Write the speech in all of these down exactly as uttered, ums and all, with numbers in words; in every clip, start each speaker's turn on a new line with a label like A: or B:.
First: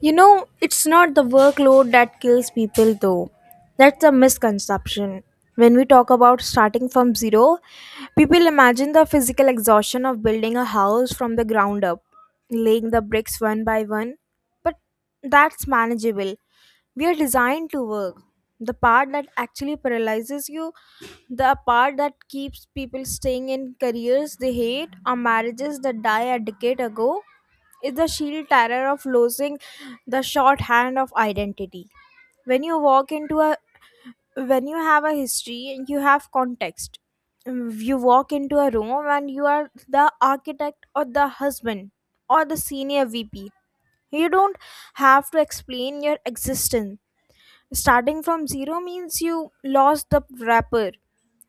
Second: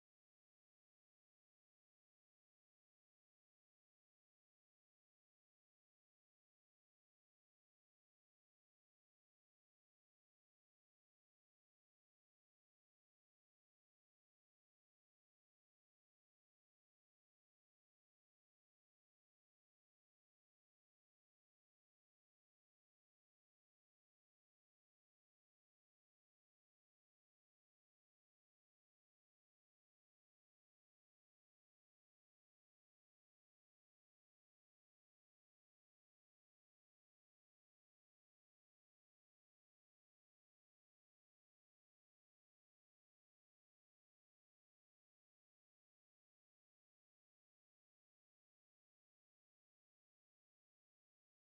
A: You know, it's not the workload that kills people, though. That's a misconception. When we talk about starting from zero, people imagine the physical exhaustion of building a house from the ground up, laying the bricks one by one. But that's manageable. We are designed to work. The part that actually paralyzes you, the part that keeps people staying in careers they hate or marriages that die a decade ago, is the sheer terror of losing the shorthand of identity. When you walk into a when you have a history and you have context. Mm, You walk into a room and you are the architect or the husband or the senior V P. You don't have to explain your existence. Starting from zero means you lost the wrapper.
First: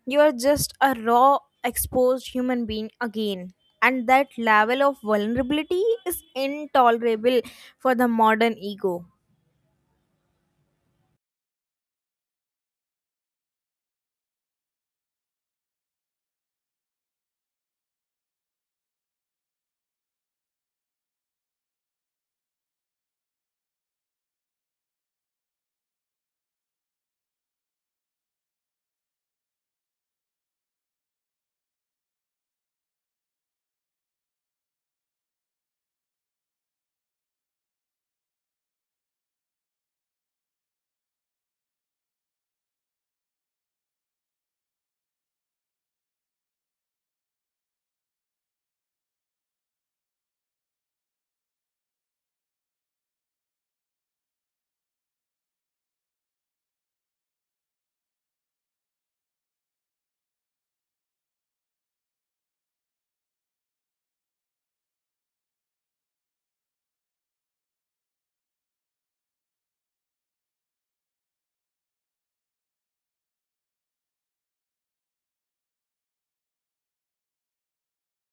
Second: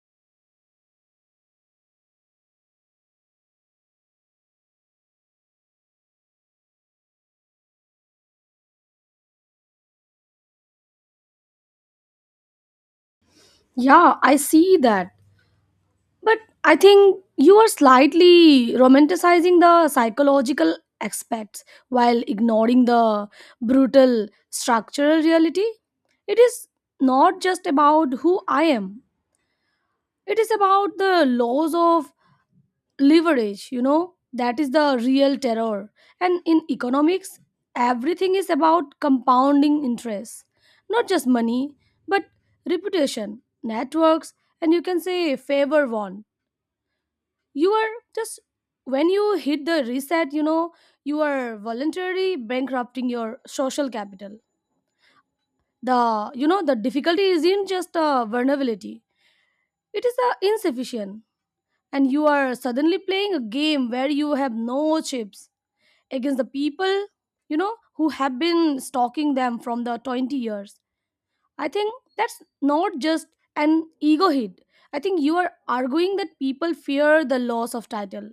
A: You are just a raw, exposed human being again. And that level of vulnerability is intolerable for the modern ego.
B: Yeah, I see that. But I think you are slightly romanticizing the psychological aspects while ignoring the brutal structural reality. It is not just about who I am, it is about the laws of leverage, you know, that is the real terror. And in economics, everything is about compounding interest, not just money but reputation networks, and you can say favor won. You are just, when you hit the reset, you know, you are voluntarily bankrupting your social capital. The you know The difficulty isn't just a vulnerability, it is a insufficient, and you are suddenly playing a game where you have no chips against the people, you know, who have been stalking them from the twenty years. I think that's not just an ego hit. I think you are arguing that people fear the loss of title.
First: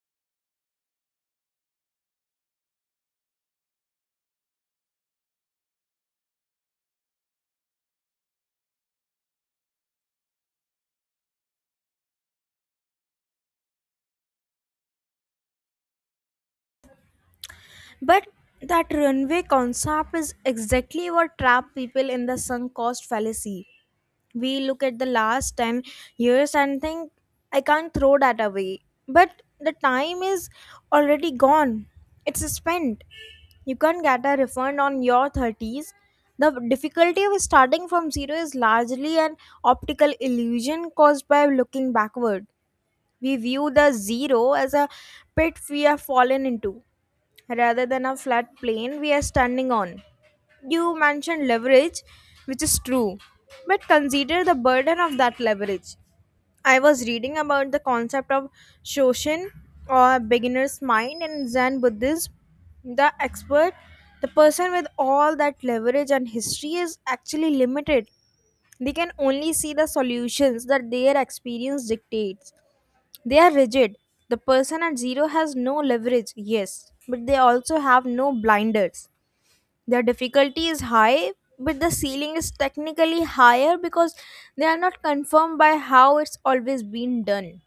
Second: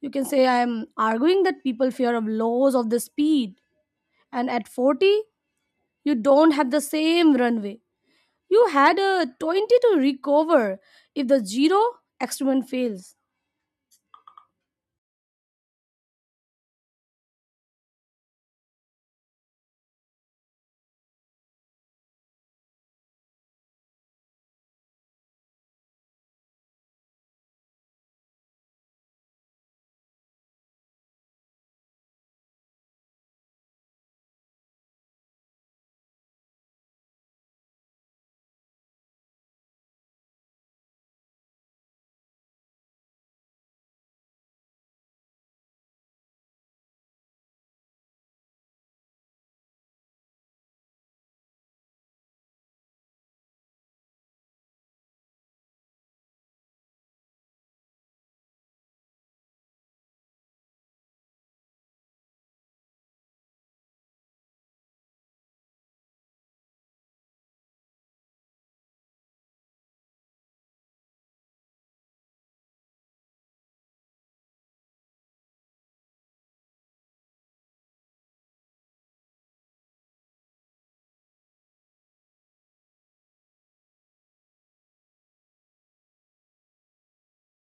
B: You can say I am arguing that people fear of loss of the speed. And at forty, you don't have the same runway. You had a twenty to recover if the zero experiment fails.
A: But that runway concept is exactly what trapped people in the sunk cost fallacy. We look at the last ten years and think I can't throw that away, but the time is already gone. It's spent. You can't get a refund on your thirties. The difficulty of starting from zero is largely an optical illusion caused by looking backward. We view the zero as a pit we have fallen into rather than a flat plane we are standing on. You mentioned leverage, which is true, but consider the burden of that leverage. I was reading about the concept of Shoshin, or beginner's mind, in Zen Buddhism. The expert, the person with all that leverage and history, is actually limited. They can only see the solutions that their experience dictates. They are rigid. The person at zero has no leverage, yes, but they also have no blinders. Their difficulty is high, but the ceiling is technically higher because they are not confirmed by how it's always been done.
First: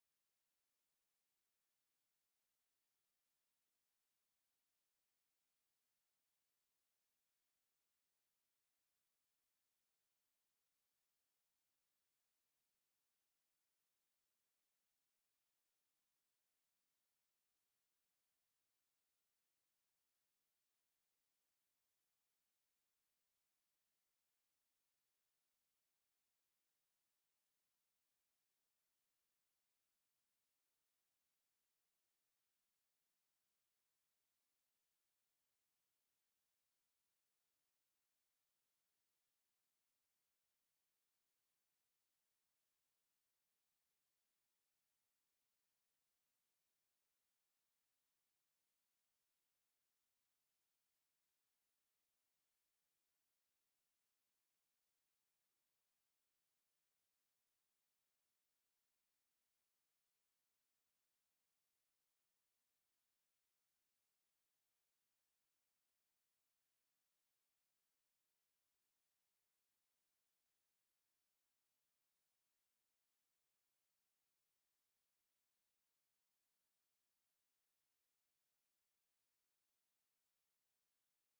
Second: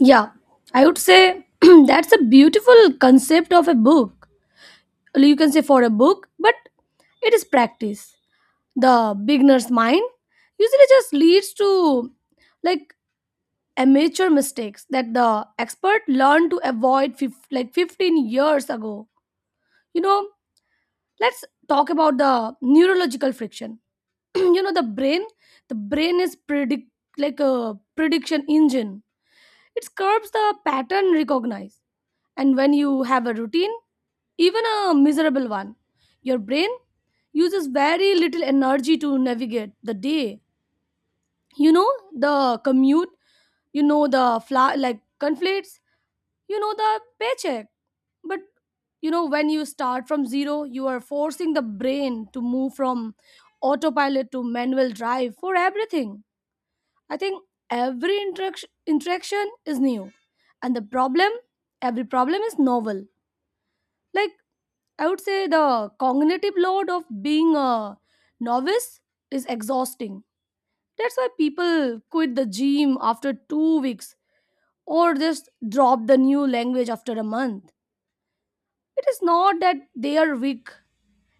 B: Yeah, I would say that's a beautiful concept of a book. You can say for a book, but it is practice. The beginner's mind usually just leads to, like amateur mistakes that the expert learned to avoid fif- like fifteen years ago, you know. Let's talk about the neurological friction. You know, the brain, the brain is predict like a prediction engine, it curbs the pattern recognize. And when you have a routine, even a miserable one, your brain uses very little energy to navigate the day. You know, the commute, you know the fla- like conflicts, you know the paycheck. But you know, when you start from zero, you are forcing the brain to move from autopilot to manual drive for everything. I think every interaction interaction is new, and the problem, every problem is novel. Like, I would say the cognitive load of being a novice is exhausting. That's why people quit the gym after two weeks or just drop the new language after a month. It is not that they are weak,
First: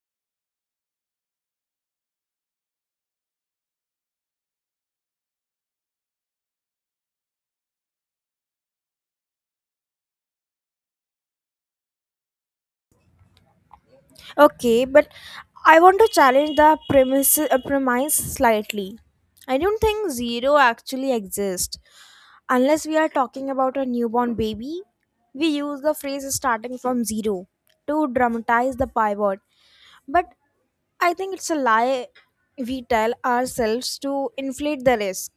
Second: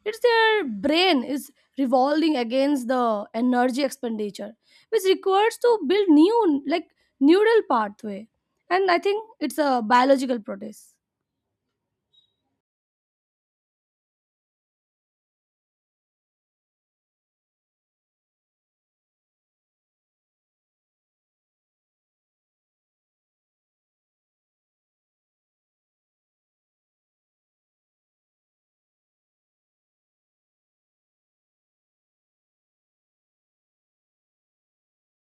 B: it's their brain is revolving against the energy expenditure, which requires to build new, like, neural pathway. And I think it's a biological protest.
A: Okay, but I want to challenge the premise, uh, premise slightly. I don't think zero actually exists. Unless we are talking about a newborn baby, we use the phrase starting from zero to dramatize the pivot. But I think it's a lie we tell ourselves to inflate the risk.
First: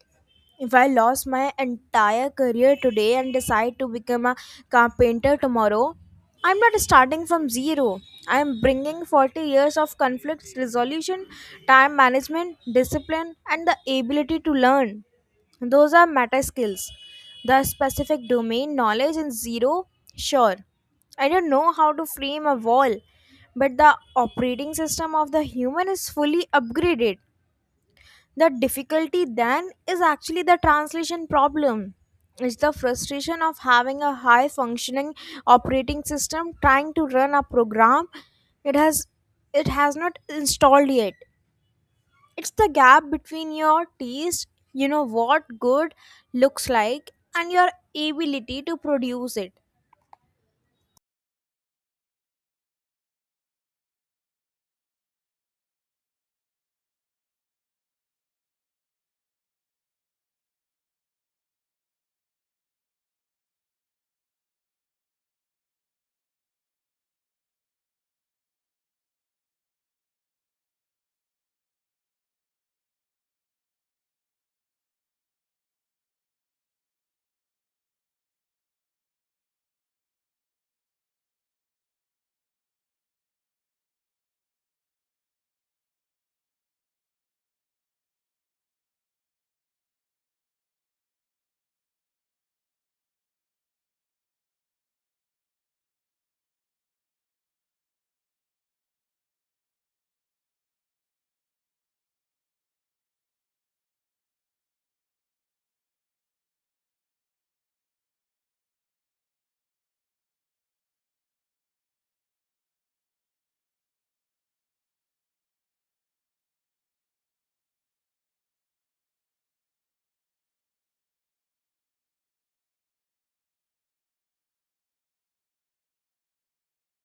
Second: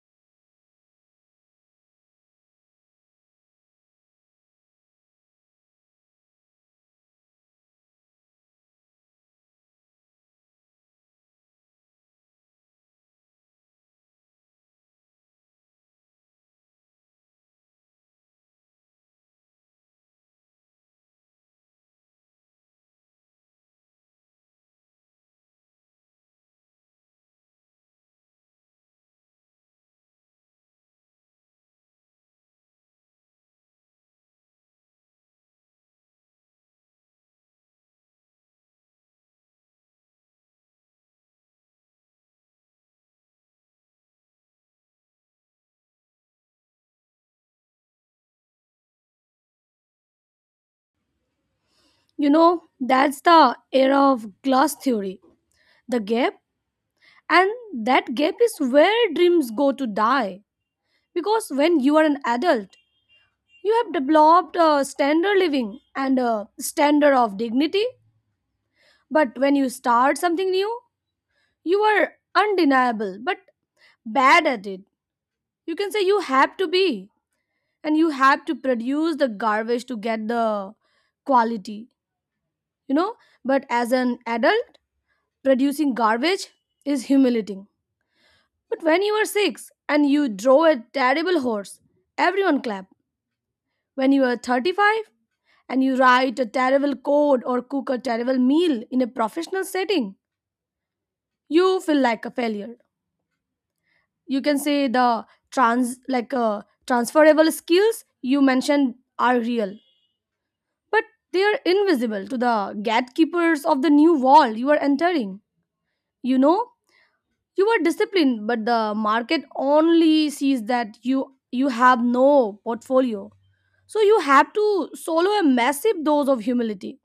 A: If I lost my entire career today and decide to become a carpenter tomorrow, I'm not starting from zero. I'm bringing forty years of conflict resolution, time management, discipline, and the ability to learn. Those are meta skills. The specific domain knowledge in zero, sure. I don't know how to frame a wall, but the operating system of the human is fully upgraded. The difficulty then is actually the translation problem. It's the frustration of having a high functioning operating system trying to run a program it has it has not installed yet. It's the gap between your taste, you know what good looks like, and your ability to produce it.
B: You know, that's the era of glass theory. The gap. And that gap is where dreams go to die. Because when you are an adult, you have developed a standard living and a standard of dignity. But when you start something new, you are undeniable, but bad at it. You can say you have to be, and you have to produce the garbage to get the quality, you know. But as an adult, producing garbage is humiliating. But when you were six and you drove a terrible horse, everyone clapped. When you were thirty-five and you write a terrible code or cook a terrible meal in a professional setting, you feel like a failure. You can say the trans like uh, transferable skills you mentioned are real, but they are invisible to the gatekeepers of the new world you are entering. You know, you are disciplined, but the market only sees that you you have no portfolio. So you have to solo a massive dose of humility.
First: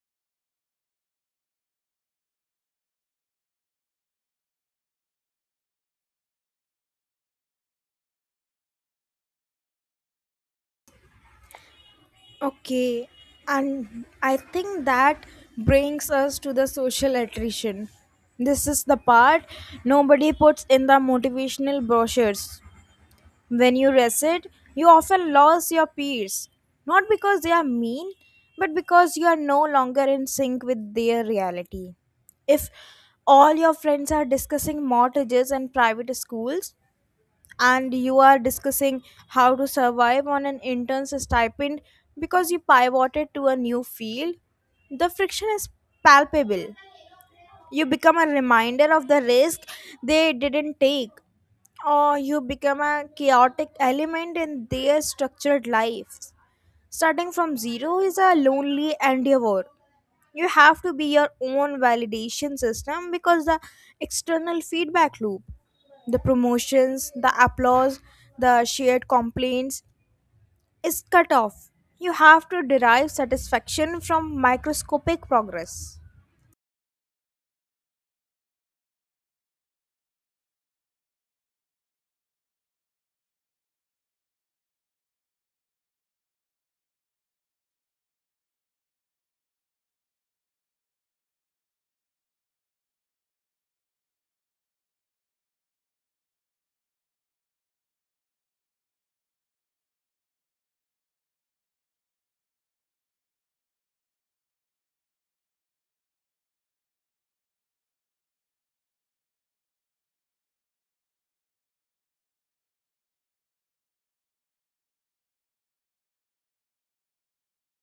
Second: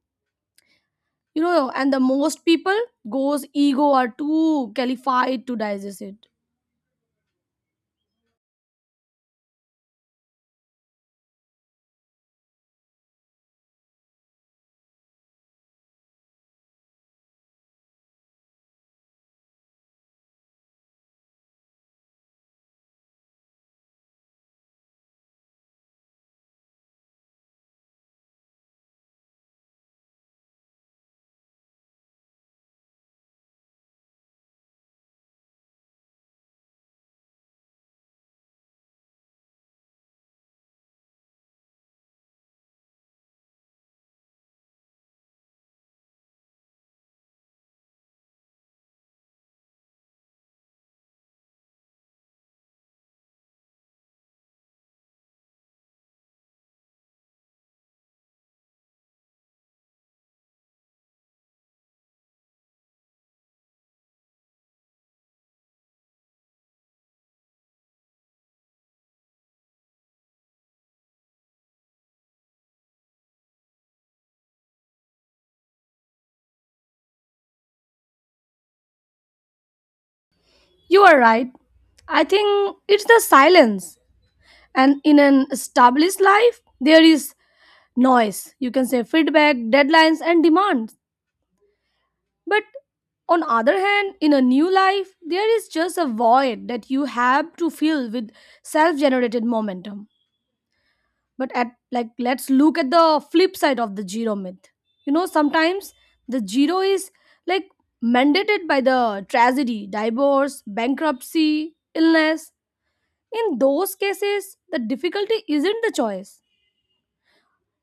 B: You know, and the most people goes ego are too qualified to digest it.
A: Okay, and I think that brings us to the social attrition. This is the part nobody puts in the motivational brochures. When you recite, you often lose your peers, not because they are mean, but because you are no longer in sync with their reality. If all your friends are discussing mortgages and private schools, and you are discussing how to survive on an intern's stipend because you pivoted to a new field, the friction is palpable. You become a reminder of the risk they didn't take, or you become a chaotic element in their structured lives. Starting from zero is a lonely endeavor. You have to be your own validation system because the external feedback loop, the promotions, the applause, the shared complaints, is cut off. You have to derive satisfaction from microscopic progress.
B: You are right. I think it's the silence. And in an established life, there is noise. You can say feedback, deadlines, and demands. But on other hand, in a new life, there is just a void that you have to fill with self-generated momentum. But at, like, let's look at the flip side of the zero myth. You know, sometimes the zero is, like, mandated by the tragedy, divorce, bankruptcy, illness. In those cases, the difficulty isn't the choice,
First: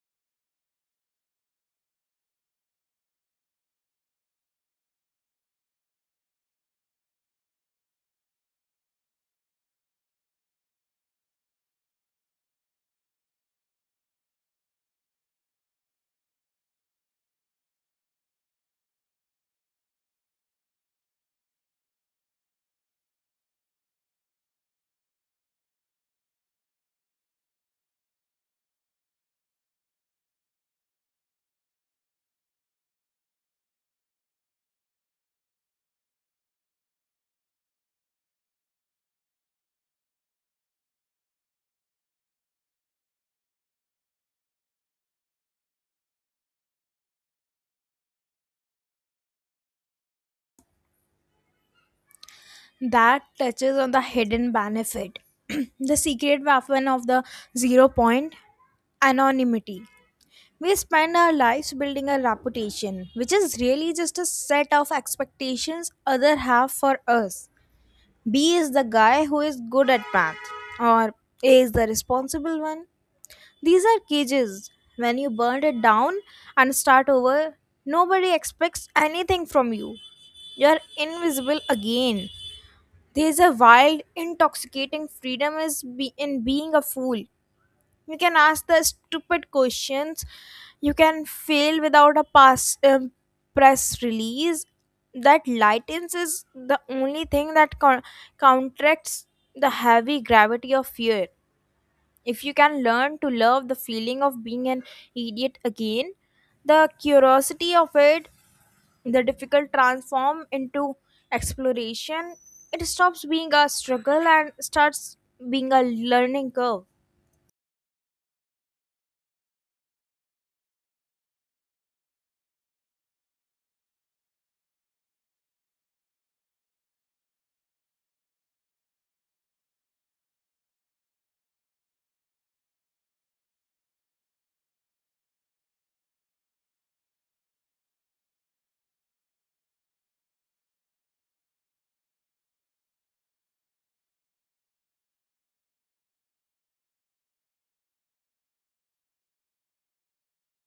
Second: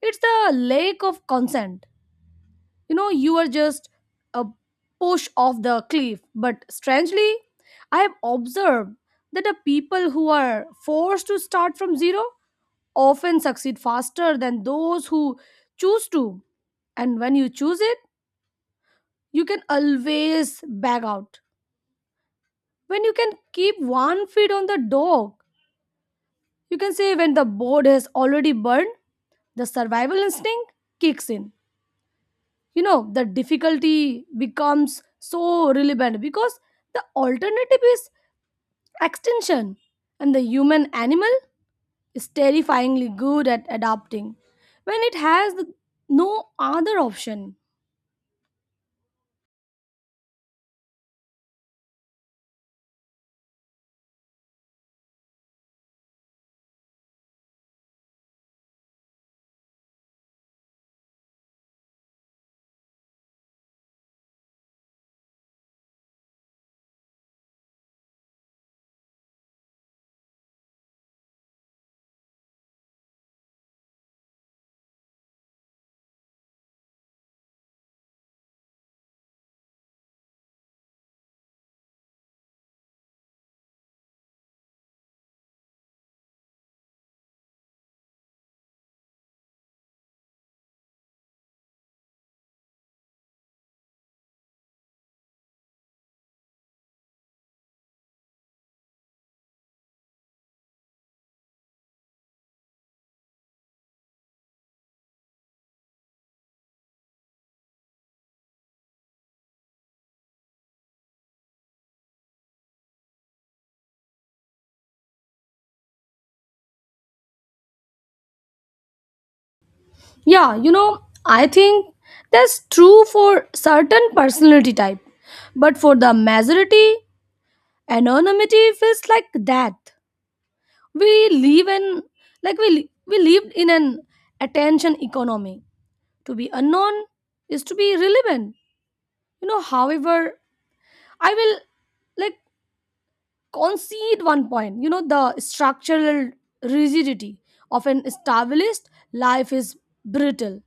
B: it's the lack of consent. You know, you are just a push off the cliff. But strangely, I have observed that the people who are forced to start from zero often succeed faster than those who choose to. And when you choose it, you can always back out. When you can keep one foot on the dog, you can say when the board has already burned, the survival instinct kicks in. You know, the difficulty becomes so relevant because the alternative is extinction, and the human animal is terrifyingly good at adapting when it has no other option.
A: That touches on the hidden benefit, the secret weapon of the zero point: anonymity. We spend our lives building a reputation, which is really just a set of expectations others have for us. B is the guy who is good at math, or A is the responsible one. These are cages. When you burn it down and start over, nobody expects anything from you. You're invisible again. There's a wild, intoxicating freedom is be- in being a fool. You can ask the stupid questions. You can fail without a pass um, press release. That lightness is the only thing that co- counteracts the heavy gravity of fear. If you can learn to love the feeling of being an idiot again, the curiosity of it, the difficult transform into exploration, it stops being a struggle and starts being a learning curve.
B: Yeah, you know, I think that's true for certain personality type. But for the majority, anonymity feels like death. We live in, like, we li- we lived in an attention economy. To be unknown is to be relevant. You know, however, I will, like, concede one point. You know, the structural rigidity of an established life is brittle.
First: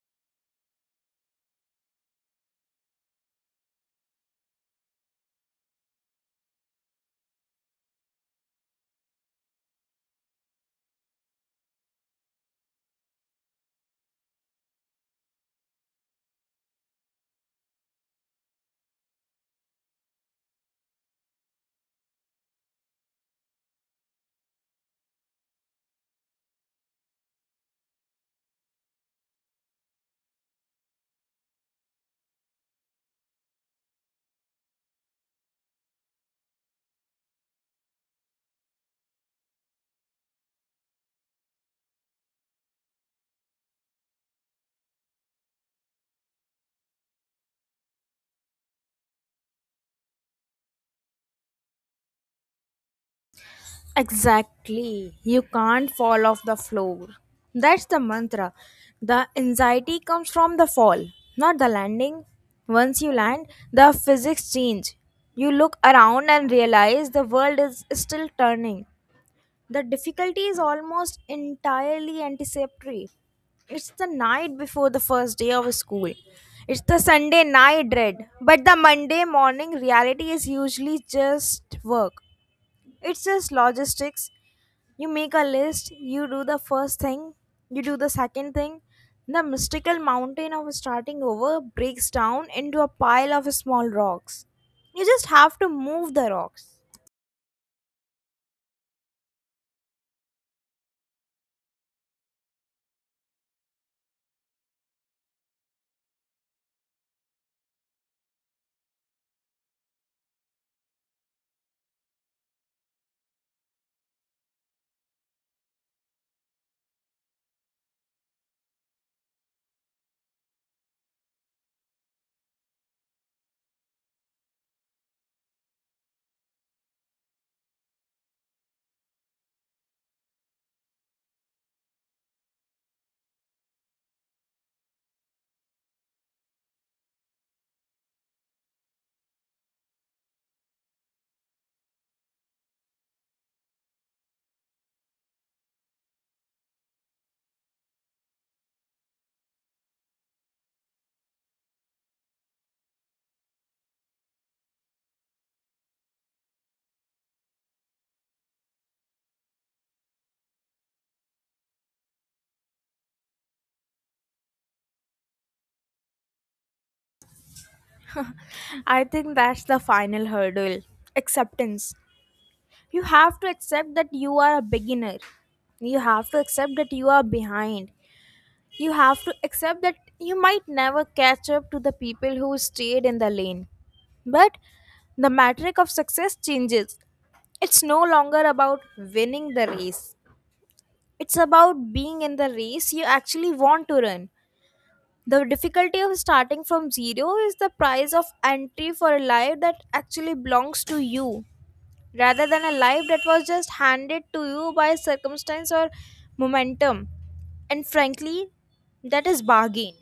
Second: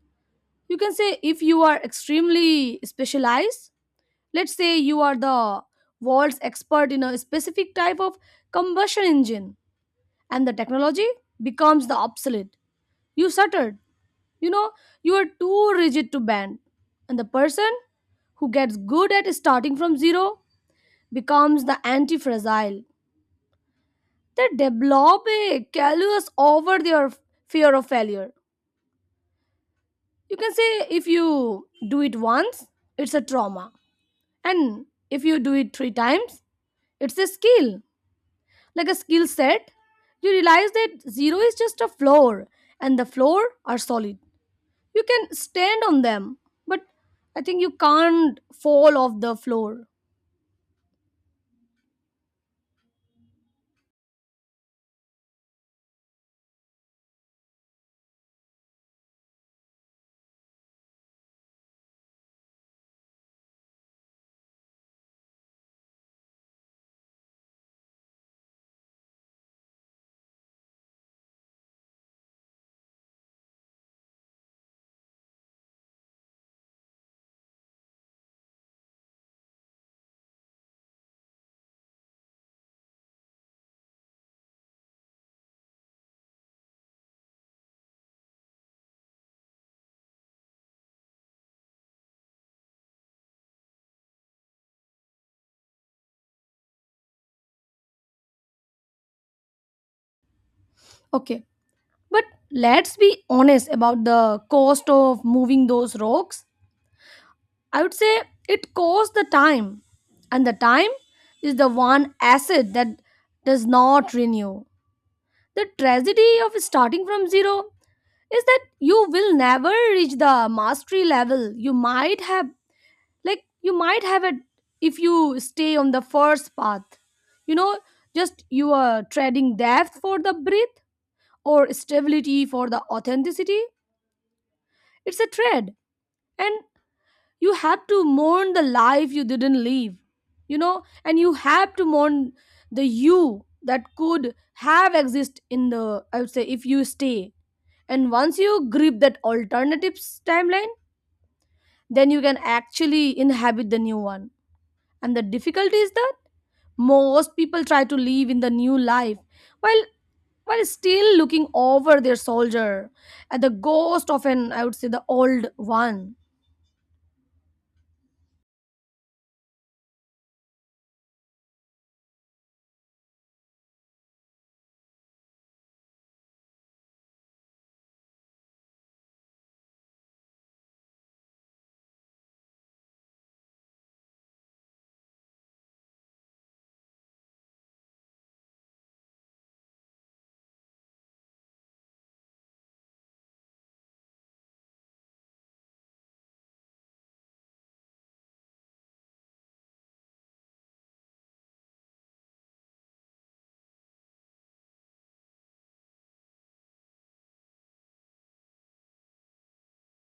B: You can say if you are extremely specialized, let's say you are the world's expert in a specific type of combustion engine, and the technology becomes the obsolete, you stuttered, you know, you are too rigid to bend. And the person who gets good at starting from zero becomes the anti-fragile. They develop a callus over their fear of failure. You can say if you do it once, it's a trauma. And if you do it three times, it's a skill. Like a skill set, you realize that zero is just a floor and the floor are solid. You can stand on them, but I think you can't fall off the floor.
A: Exactly. You can't fall off the floor. That's the mantra. The anxiety comes from the fall, not the landing. Once you land, the physics change. You look around and realize the world is still turning. The difficulty is almost entirely anticipatory. It's the night before the first day of school. It's the Sunday night dread. But the Monday morning reality is usually just work. It's just logistics. You make a list, you do the first thing, you do the second thing. The mystical mountain of starting over breaks down into a pile of small rocks. You just have to move the rocks.
B: Okay, but let's be honest about the cost of moving those rocks. I would say it costs the time, and the time is the one asset that does not renew. The tragedy of starting from zero is that you will never reach the mastery level you might have, like, you might have it if you stay on the first path. You know, just you are trading depth for the breadth or stability for the authenticity. It's a trade. And you have to mourn the life you didn't live. You know, and you have to mourn the you that could have exist in the, I would say, if you stay. And once you grip that alternative s- timeline, then you can actually inhabit the new one. And the difficulty is that most people try to live in the new life while while still looking over their shoulder at the ghost of, an I would say, the old one.
A: I think that's the final hurdle: acceptance. You have to accept that you are a beginner. You have to accept that you are behind. You have to accept that you might never catch up to the people who stayed in the lane. But the metric of success changes. It's no longer about winning the race, it's about being in the race you actually want to run. The difficulty of starting from zero is the price of entry for a life that actually belongs to you, rather than a life that was just handed to you by circumstance or momentum. And frankly, that is bargain.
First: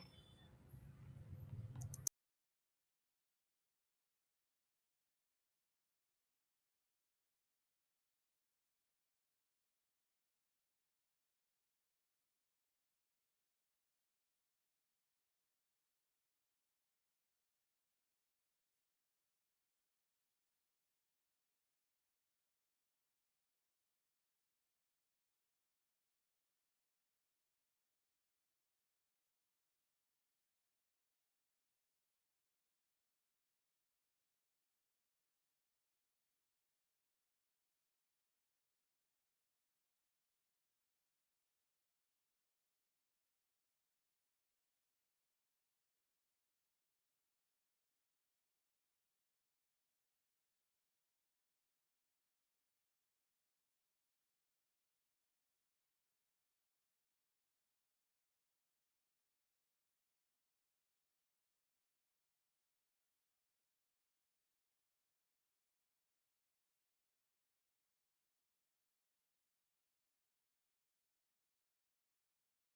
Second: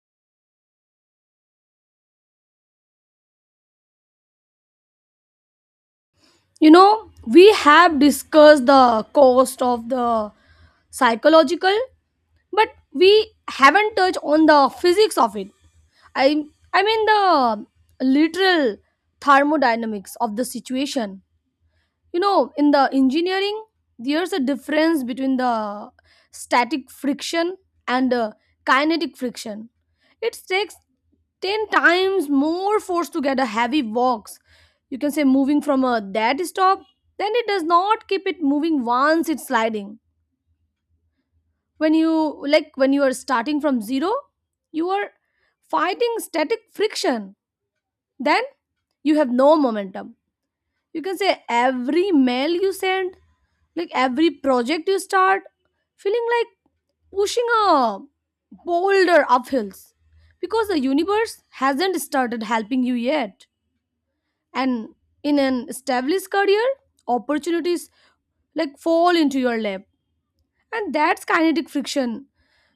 B: You know, we have discussed the cost of the psychological, but we haven't touched on the physics of it. I I mean the literal thermodynamics of the situation. You know, in the engineering, there's a difference between the static friction and uh, kinetic friction. It takes ten times more force to get a heavy box, you can say, moving from a dead stop then it does not keep it moving once it's sliding. When you, like, when you are starting from zero, you are fighting static friction. Then you have no momentum. You can say every mail you send, like every project you start, feeling like pushing a boulder up hills because the universe hasn't started helping you yet. And in an established career, opportunities like fall into your lap, and that's kinetic friction.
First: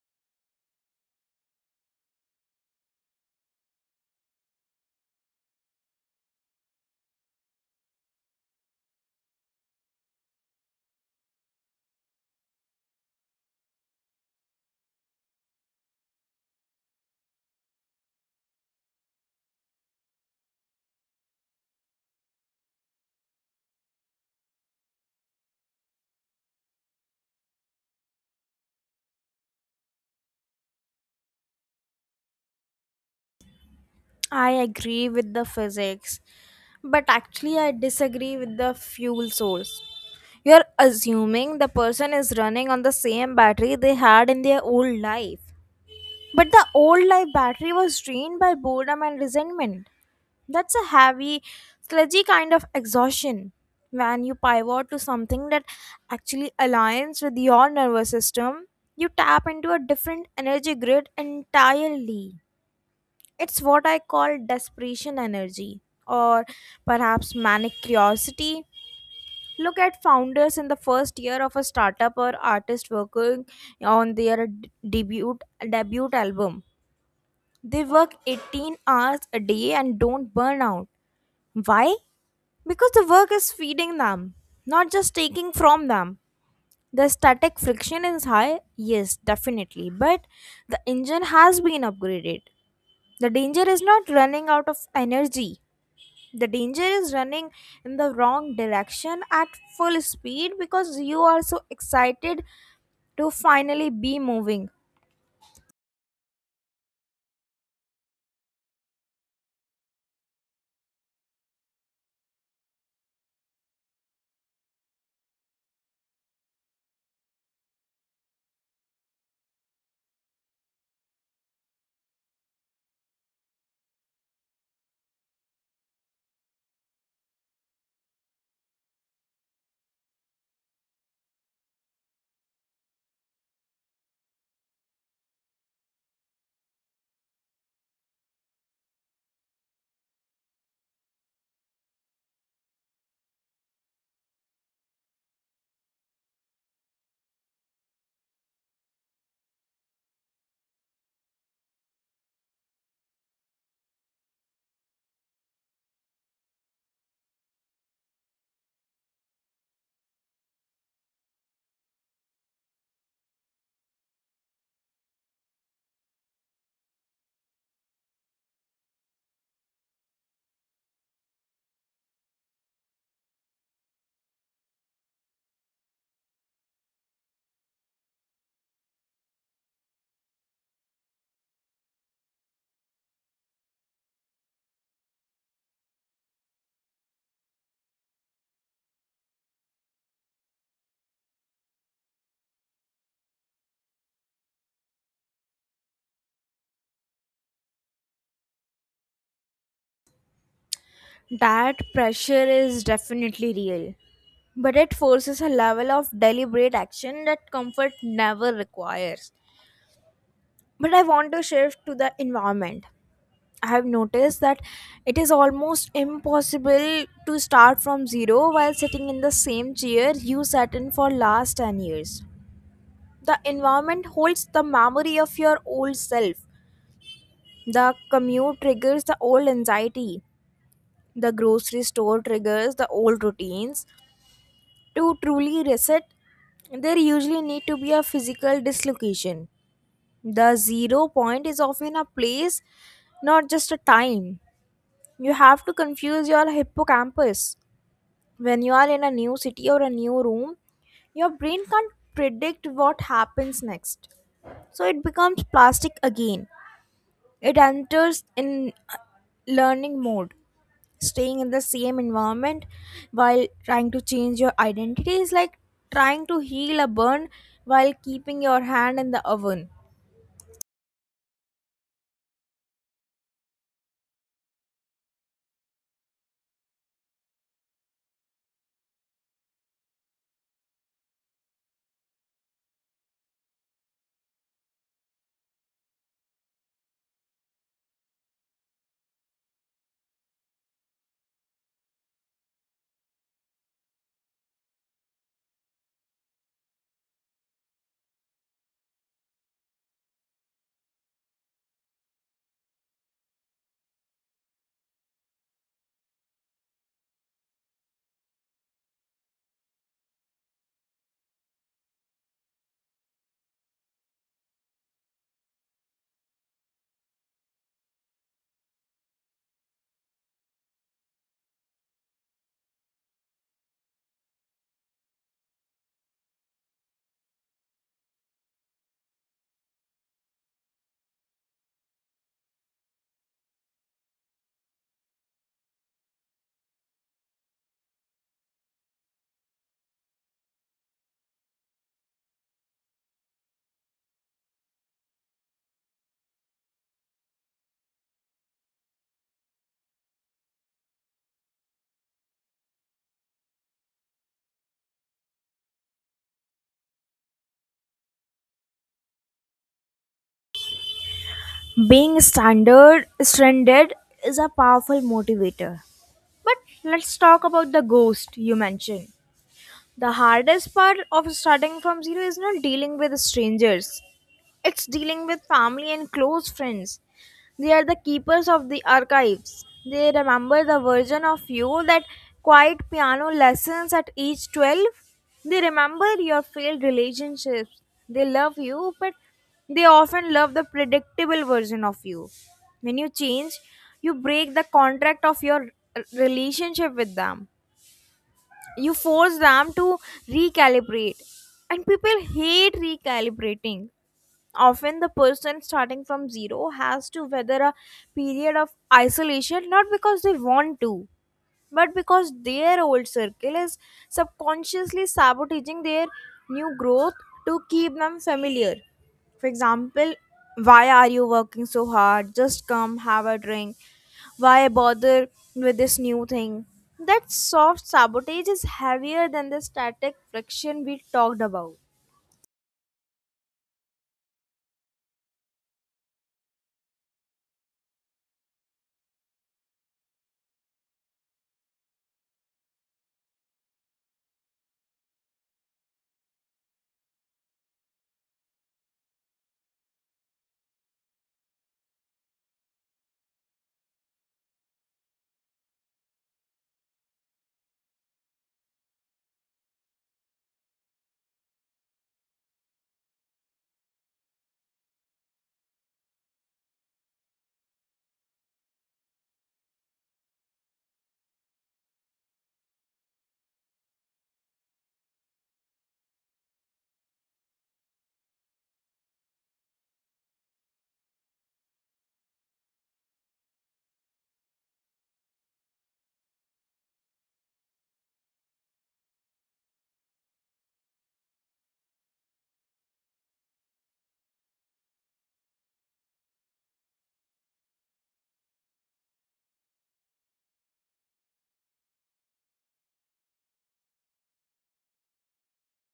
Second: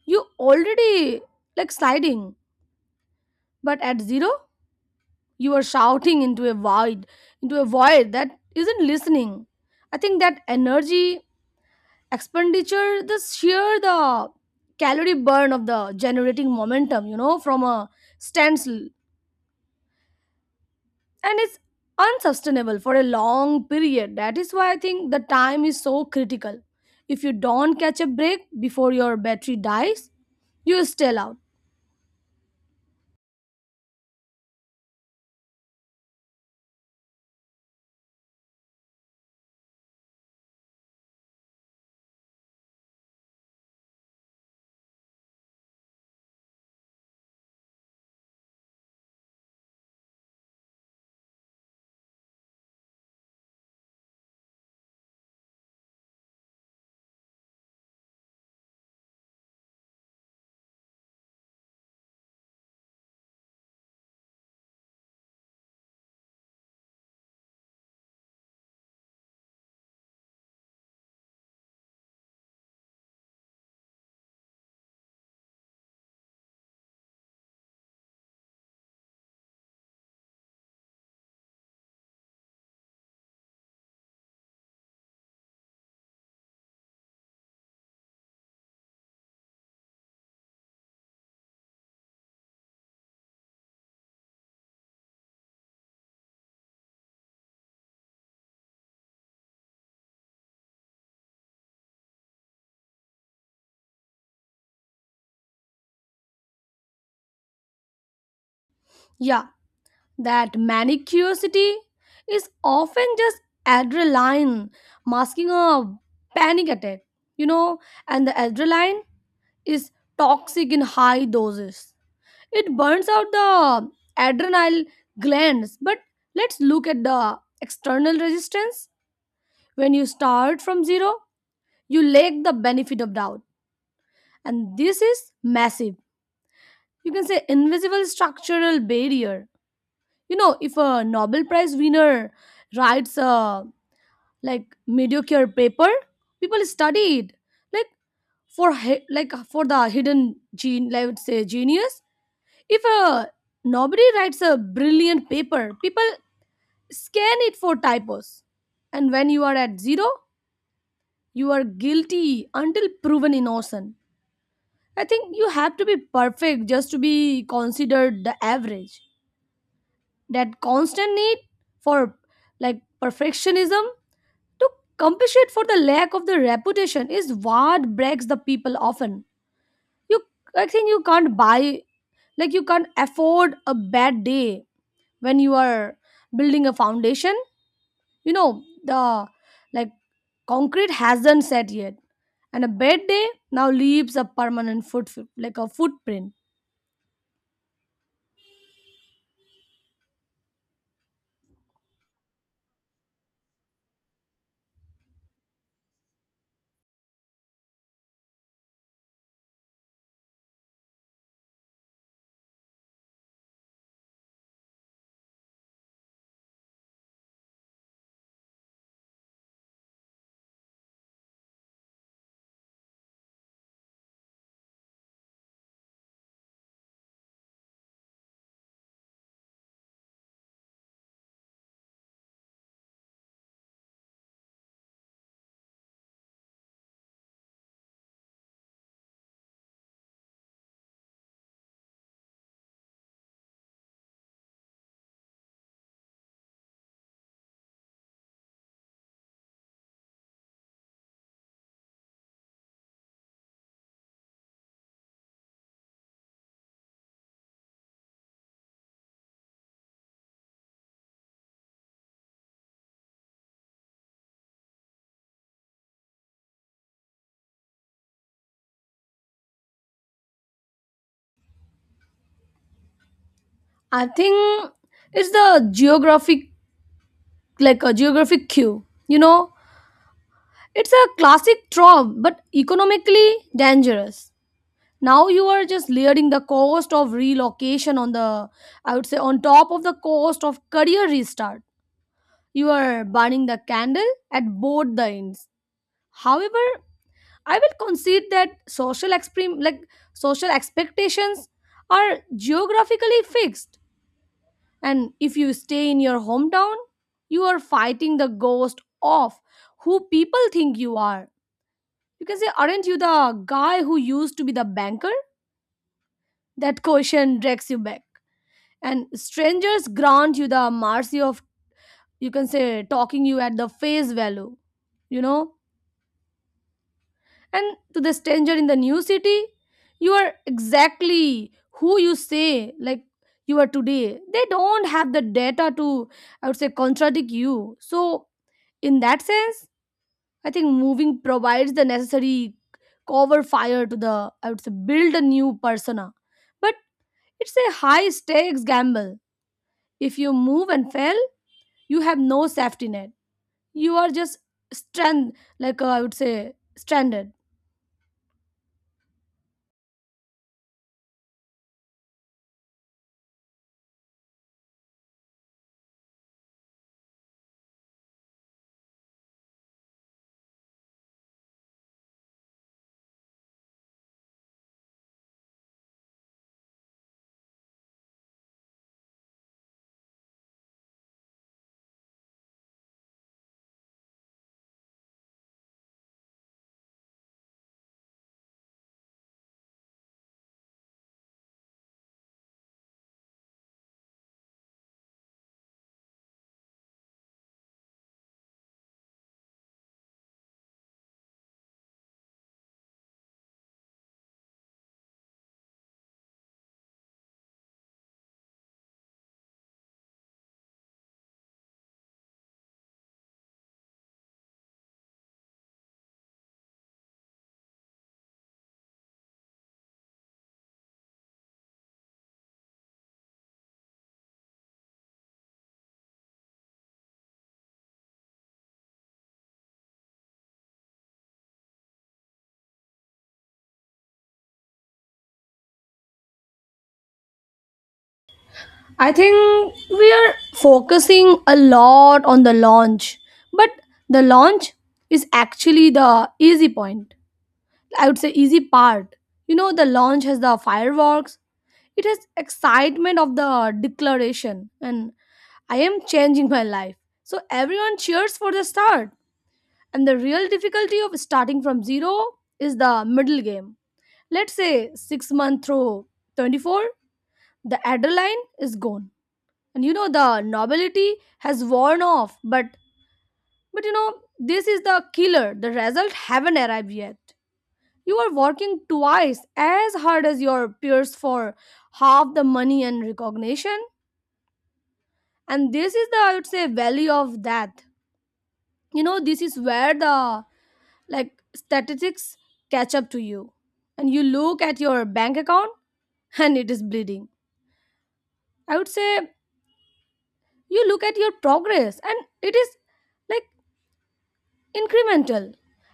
B: You already, like, sliding. But at zero, you are shouting into a void, into a void that isn't listening. I think that energy expenditure, the sheer, the calorie burn of the generating momentum, you know, from a standstill, and it's unsustainable for a long period. That is why I think the time is so critical. If you don't catch a break before your battery dies, you still out.
A: I agree with the physics, but actually, I disagree with the fuel source. You're assuming the person is running on the same battery they had in their old life. But the old life battery was drained by boredom and resentment. That's a heavy, sludgy kind of exhaustion. When you pivot to something that actually aligns with your nervous system, you tap into a different energy grid entirely. It's what I call desperation energy, or perhaps manic curiosity. Look at founders in the first year of a startup, or artist working on their d- debut debut album. They work eighteen hours a day and don't burn out. Why? Because the work is feeding them, not just taking from them. The static friction is high, yes, definitely, but the engine has been upgraded. The danger is not running out of energy. The danger is running in the wrong direction at full speed because you are so excited to finally be moving.
B: Yeah, that manic curiosity is often just adrenaline masking a panic attack. You know, and the adrenaline is toxic in high doses. It burns out the adrenal glands. But let's look at the external resistance. When you start from zero, you lack the benefit of doubt. And this is massive. You can say invisible structural barrier. You know, if a Nobel Prize winner writes a, like, mediocre paper, people study it. Like, for he- like for the hidden gene, I would say genius. If a nobody writes a brilliant paper, people scan it for typos. And when you are at zero, you are guilty until proven innocent. I think you have to be perfect just to be considered the average. That constant need for, like, perfectionism to compensate for the lack of the reputation is what breaks the people often. You I think you can't buy, like, you can't afford a bad day when you are building a foundation. You know, the like concrete hasn't set yet, and a bad day now leaves a permanent foot, like a footprint.
A: That pressure is definitely real, but it forces a level of deliberate action that comfort never requires. But I want to shift to the environment. I have noticed that it is almost impossible to start from zero while sitting in the same chair you sat in for last ten years. The environment holds the memory of your old self. The commute triggers the old anxiety. The grocery store triggers the old routines. To truly reset, there usually need to be a physical dislocation. The zero point is often a place, not just a time. You have to confuse your hippocampus. When you are in a new city or a new room, your brain can't predict what happens next. So it becomes plastic again. It enters in learning mode. Staying in the same environment while trying to change your identity is like trying to heal a burn while keeping your hand in the oven.
B: I think it's the geographic, like, a geographic cue. You know, it's a classic trope, but economically dangerous. Now you are just layering the cost of relocation on the, I would say, on top of the cost of career restart. You are burning the candle at both the ends. However, I will concede that social exprim like social expectations are geographically fixed. And if you stay in your hometown, you are fighting the ghost of who people think you are. You can say, "Aren't you the guy who used to be the banker?" That question drags you back. And strangers grant you the mercy of, you can say, talking you at the face value. You know? And to the stranger in the new city, you are exactly who you say, like, you are today. They don't have the data to, I would say, contradict you. So, in that sense, I think moving provides the necessary cover fire to, the, I would say, build a new persona. But it's a high stakes gamble. If you move and fail, you have no safety net. You are just strand, like uh, I would say, stranded.
A: Being standard stranded is a powerful motivator. But let's talk about the ghost you mentioned. The hardest part of starting from zero is not dealing with strangers. It's dealing with family and close friends. They are the keepers of the archives. They remember the version of you that quiet piano lessons at age twelve. They remember your failed relationships. They love you, but they often love the predictable version of you. When you change, you break the contract of your r- relationship with them. You force them to recalibrate, and people hate recalibrating. Often, the person starting from zero has to weather a period of isolation, not because they want to, but because their old circle is subconsciously sabotaging their new growth to keep them familiar. For example, why are you working so hard? Just come, have a drink. Why bother with this new thing? That soft sabotage is heavier than the static friction we talked about.
B: I think we are focusing a lot on the launch, but the launch is actually the easy point. I would say easy part. You know, the launch has the fireworks. It has excitement of the declaration, and I am changing my life. So everyone cheers for the start. And the real difficulty of starting from zero is the middle game. Let's say six month through twenty-four, the adrenaline is gone, and you know the novelty has worn off, but but you know this is the killer. The result haven't arrived yet. You are working twice as hard as your peers for half the money and recognition. And this is the, I would say, value of that. You know, this is where the, like, statistics catch up to you. And you look at your bank account and it is bleeding. I would say you look at your progress and it is, like, incremental.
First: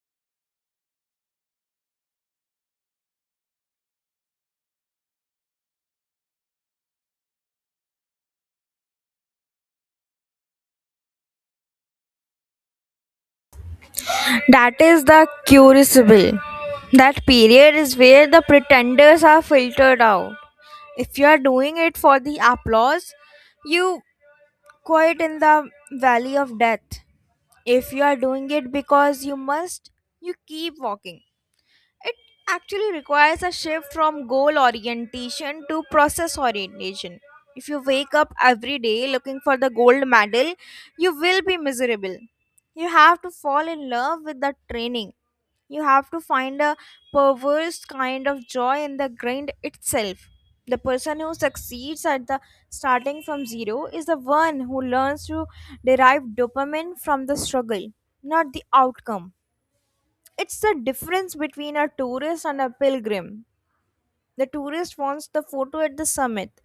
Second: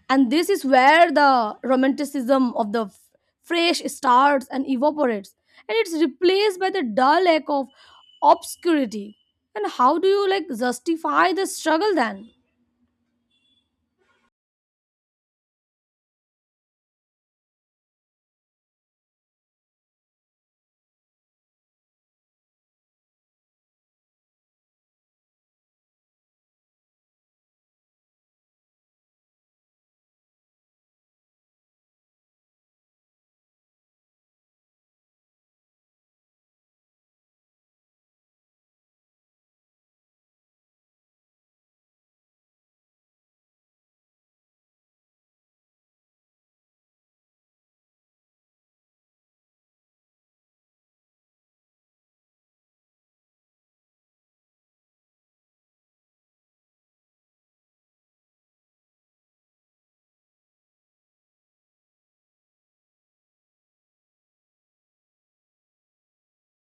B: And this is where the romanticism of the f- fresh starts and evaporates, and it's replaced by the dull ache of obscurity. And how do you, like, justify the struggle then?
A: That is the crucible. That period is where the pretenders are filtered out. If you are doing it for the applause, you quiet in the valley of death. If you are doing it because you must, you keep walking. It actually requires a shift from goal orientation to process orientation. If you wake up every day looking for the gold medal, you will be miserable. You have to fall in love with the training. You have to find a perverse kind of joy in the grind itself. The person who succeeds at the starting from zero is the one who learns to derive dopamine from the struggle, not the outcome. It's the difference between a tourist and a pilgrim. The tourist wants the photo at the summit.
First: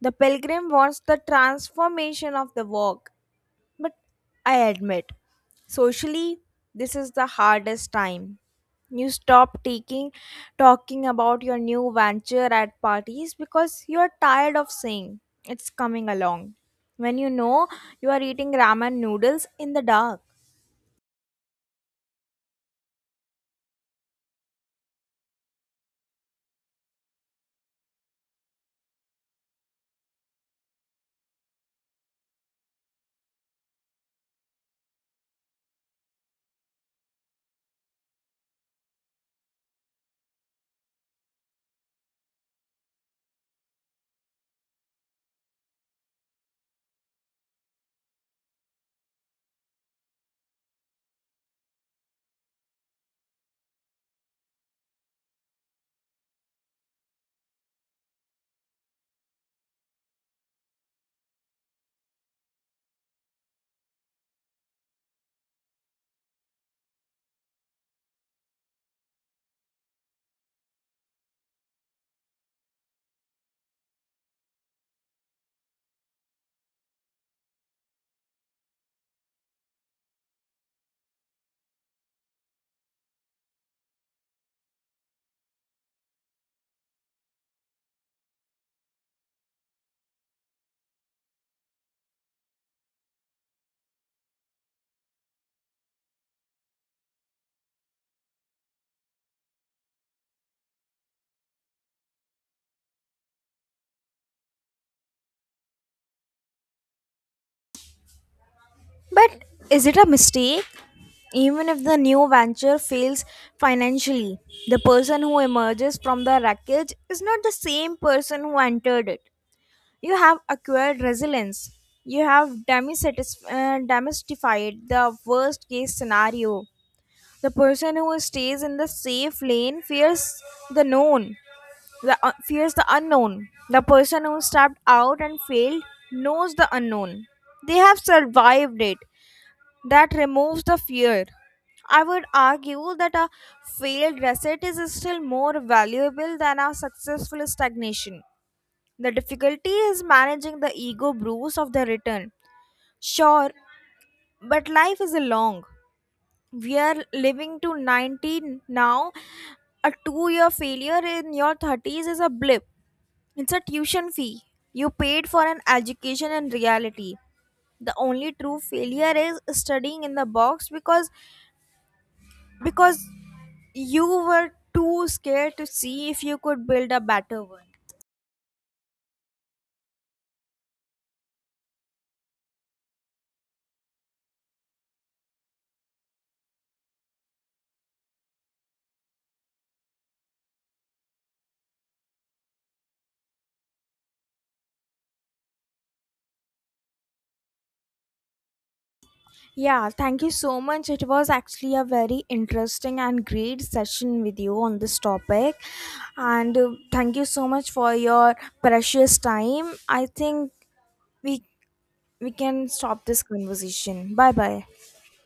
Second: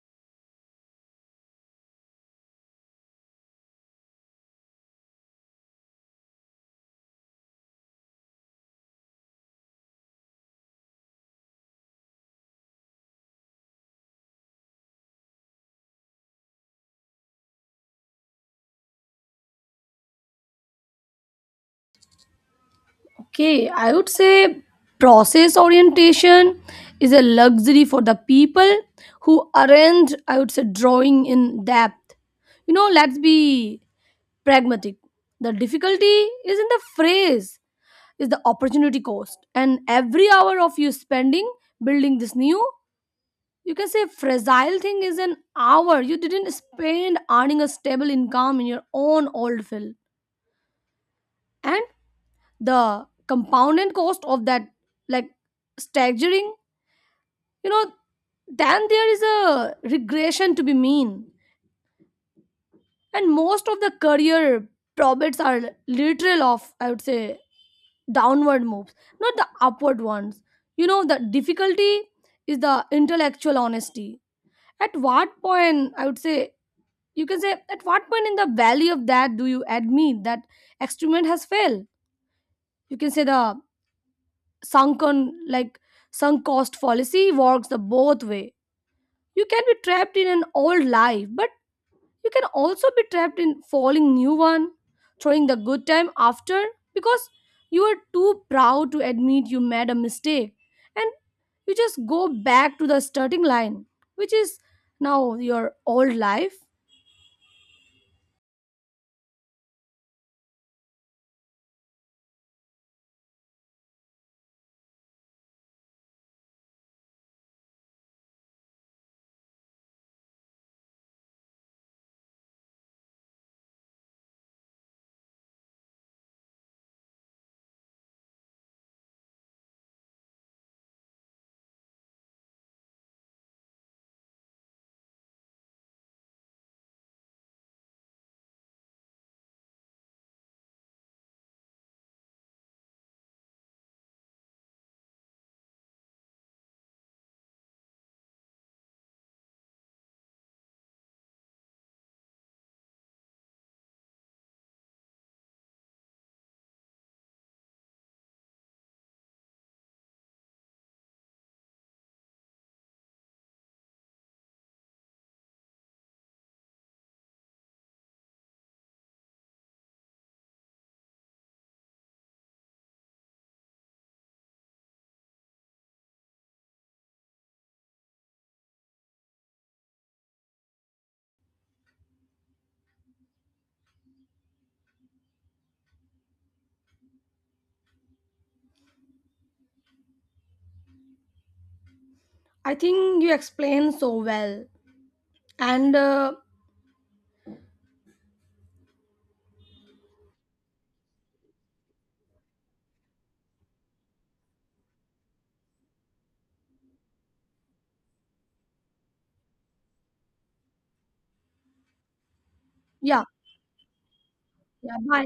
A: The pilgrim wants the transformation of the walk. But I admit, socially, this is the hardest time. You stop taking talking about your new venture at parties because you are tired of saying it's coming along, when you know you are eating ramen noodles in the dark.
B: Okay, I would say process orientation is a luxury for the people who aren't, I would say, drawing in depth. You know, let's be pragmatic. The difficulty is in the phrase, is the opportunity cost. And every hour of you spending building this new, you can say, fragile thing is an hour you didn't spend earning a stable income in your own old field. And the compounded cost of that, like, staggering. You know, then there is a regression to be mean, and most of the career profits are literal of, I would say, downward moves, not the upward ones. You know, the difficulty is the intellectual honesty. At what point, I would say, you can say, at what point in the value of that do you admit that experiment has failed? You can say the sunken, like, sunk cost policy works the both way. You can be trapped in an old life, but you can also be trapped in falling new one, throwing the good time after because you are too proud to admit you made a mistake. And you just go back to the starting line, which is now your old life.
A: But is it a mistake? Even if the new venture fails financially, the person who emerges from the wreckage is not the same person who entered it. You have acquired resilience. You have demisatisf- uh, demystified the worst case scenario. The person who stays in the safe lane fears the known, the, uh, fears the unknown. The person who stepped out and failed knows the unknown. They have survived it. That removes the fear. I would argue that a failed reset is still more valuable than a successful stagnation. The difficulty is managing the ego bruise of the return. Sure, but life is a long. We are living to nineteen now. A two year failure in your thirties is a blip. It's a tuition fee. You paid for an education in reality. The only true failure is studying in the box because because you were too scared to see if you could build a better one.
B: I think you explained so well. And uh,
A: Yeah, thank you so much. It was actually a very interesting and great session with you on this topic. And uh, thank you so much for your precious time. I think we we can stop this
B: yeah,
A: conversation. Bye-bye.
B: yeah, bye.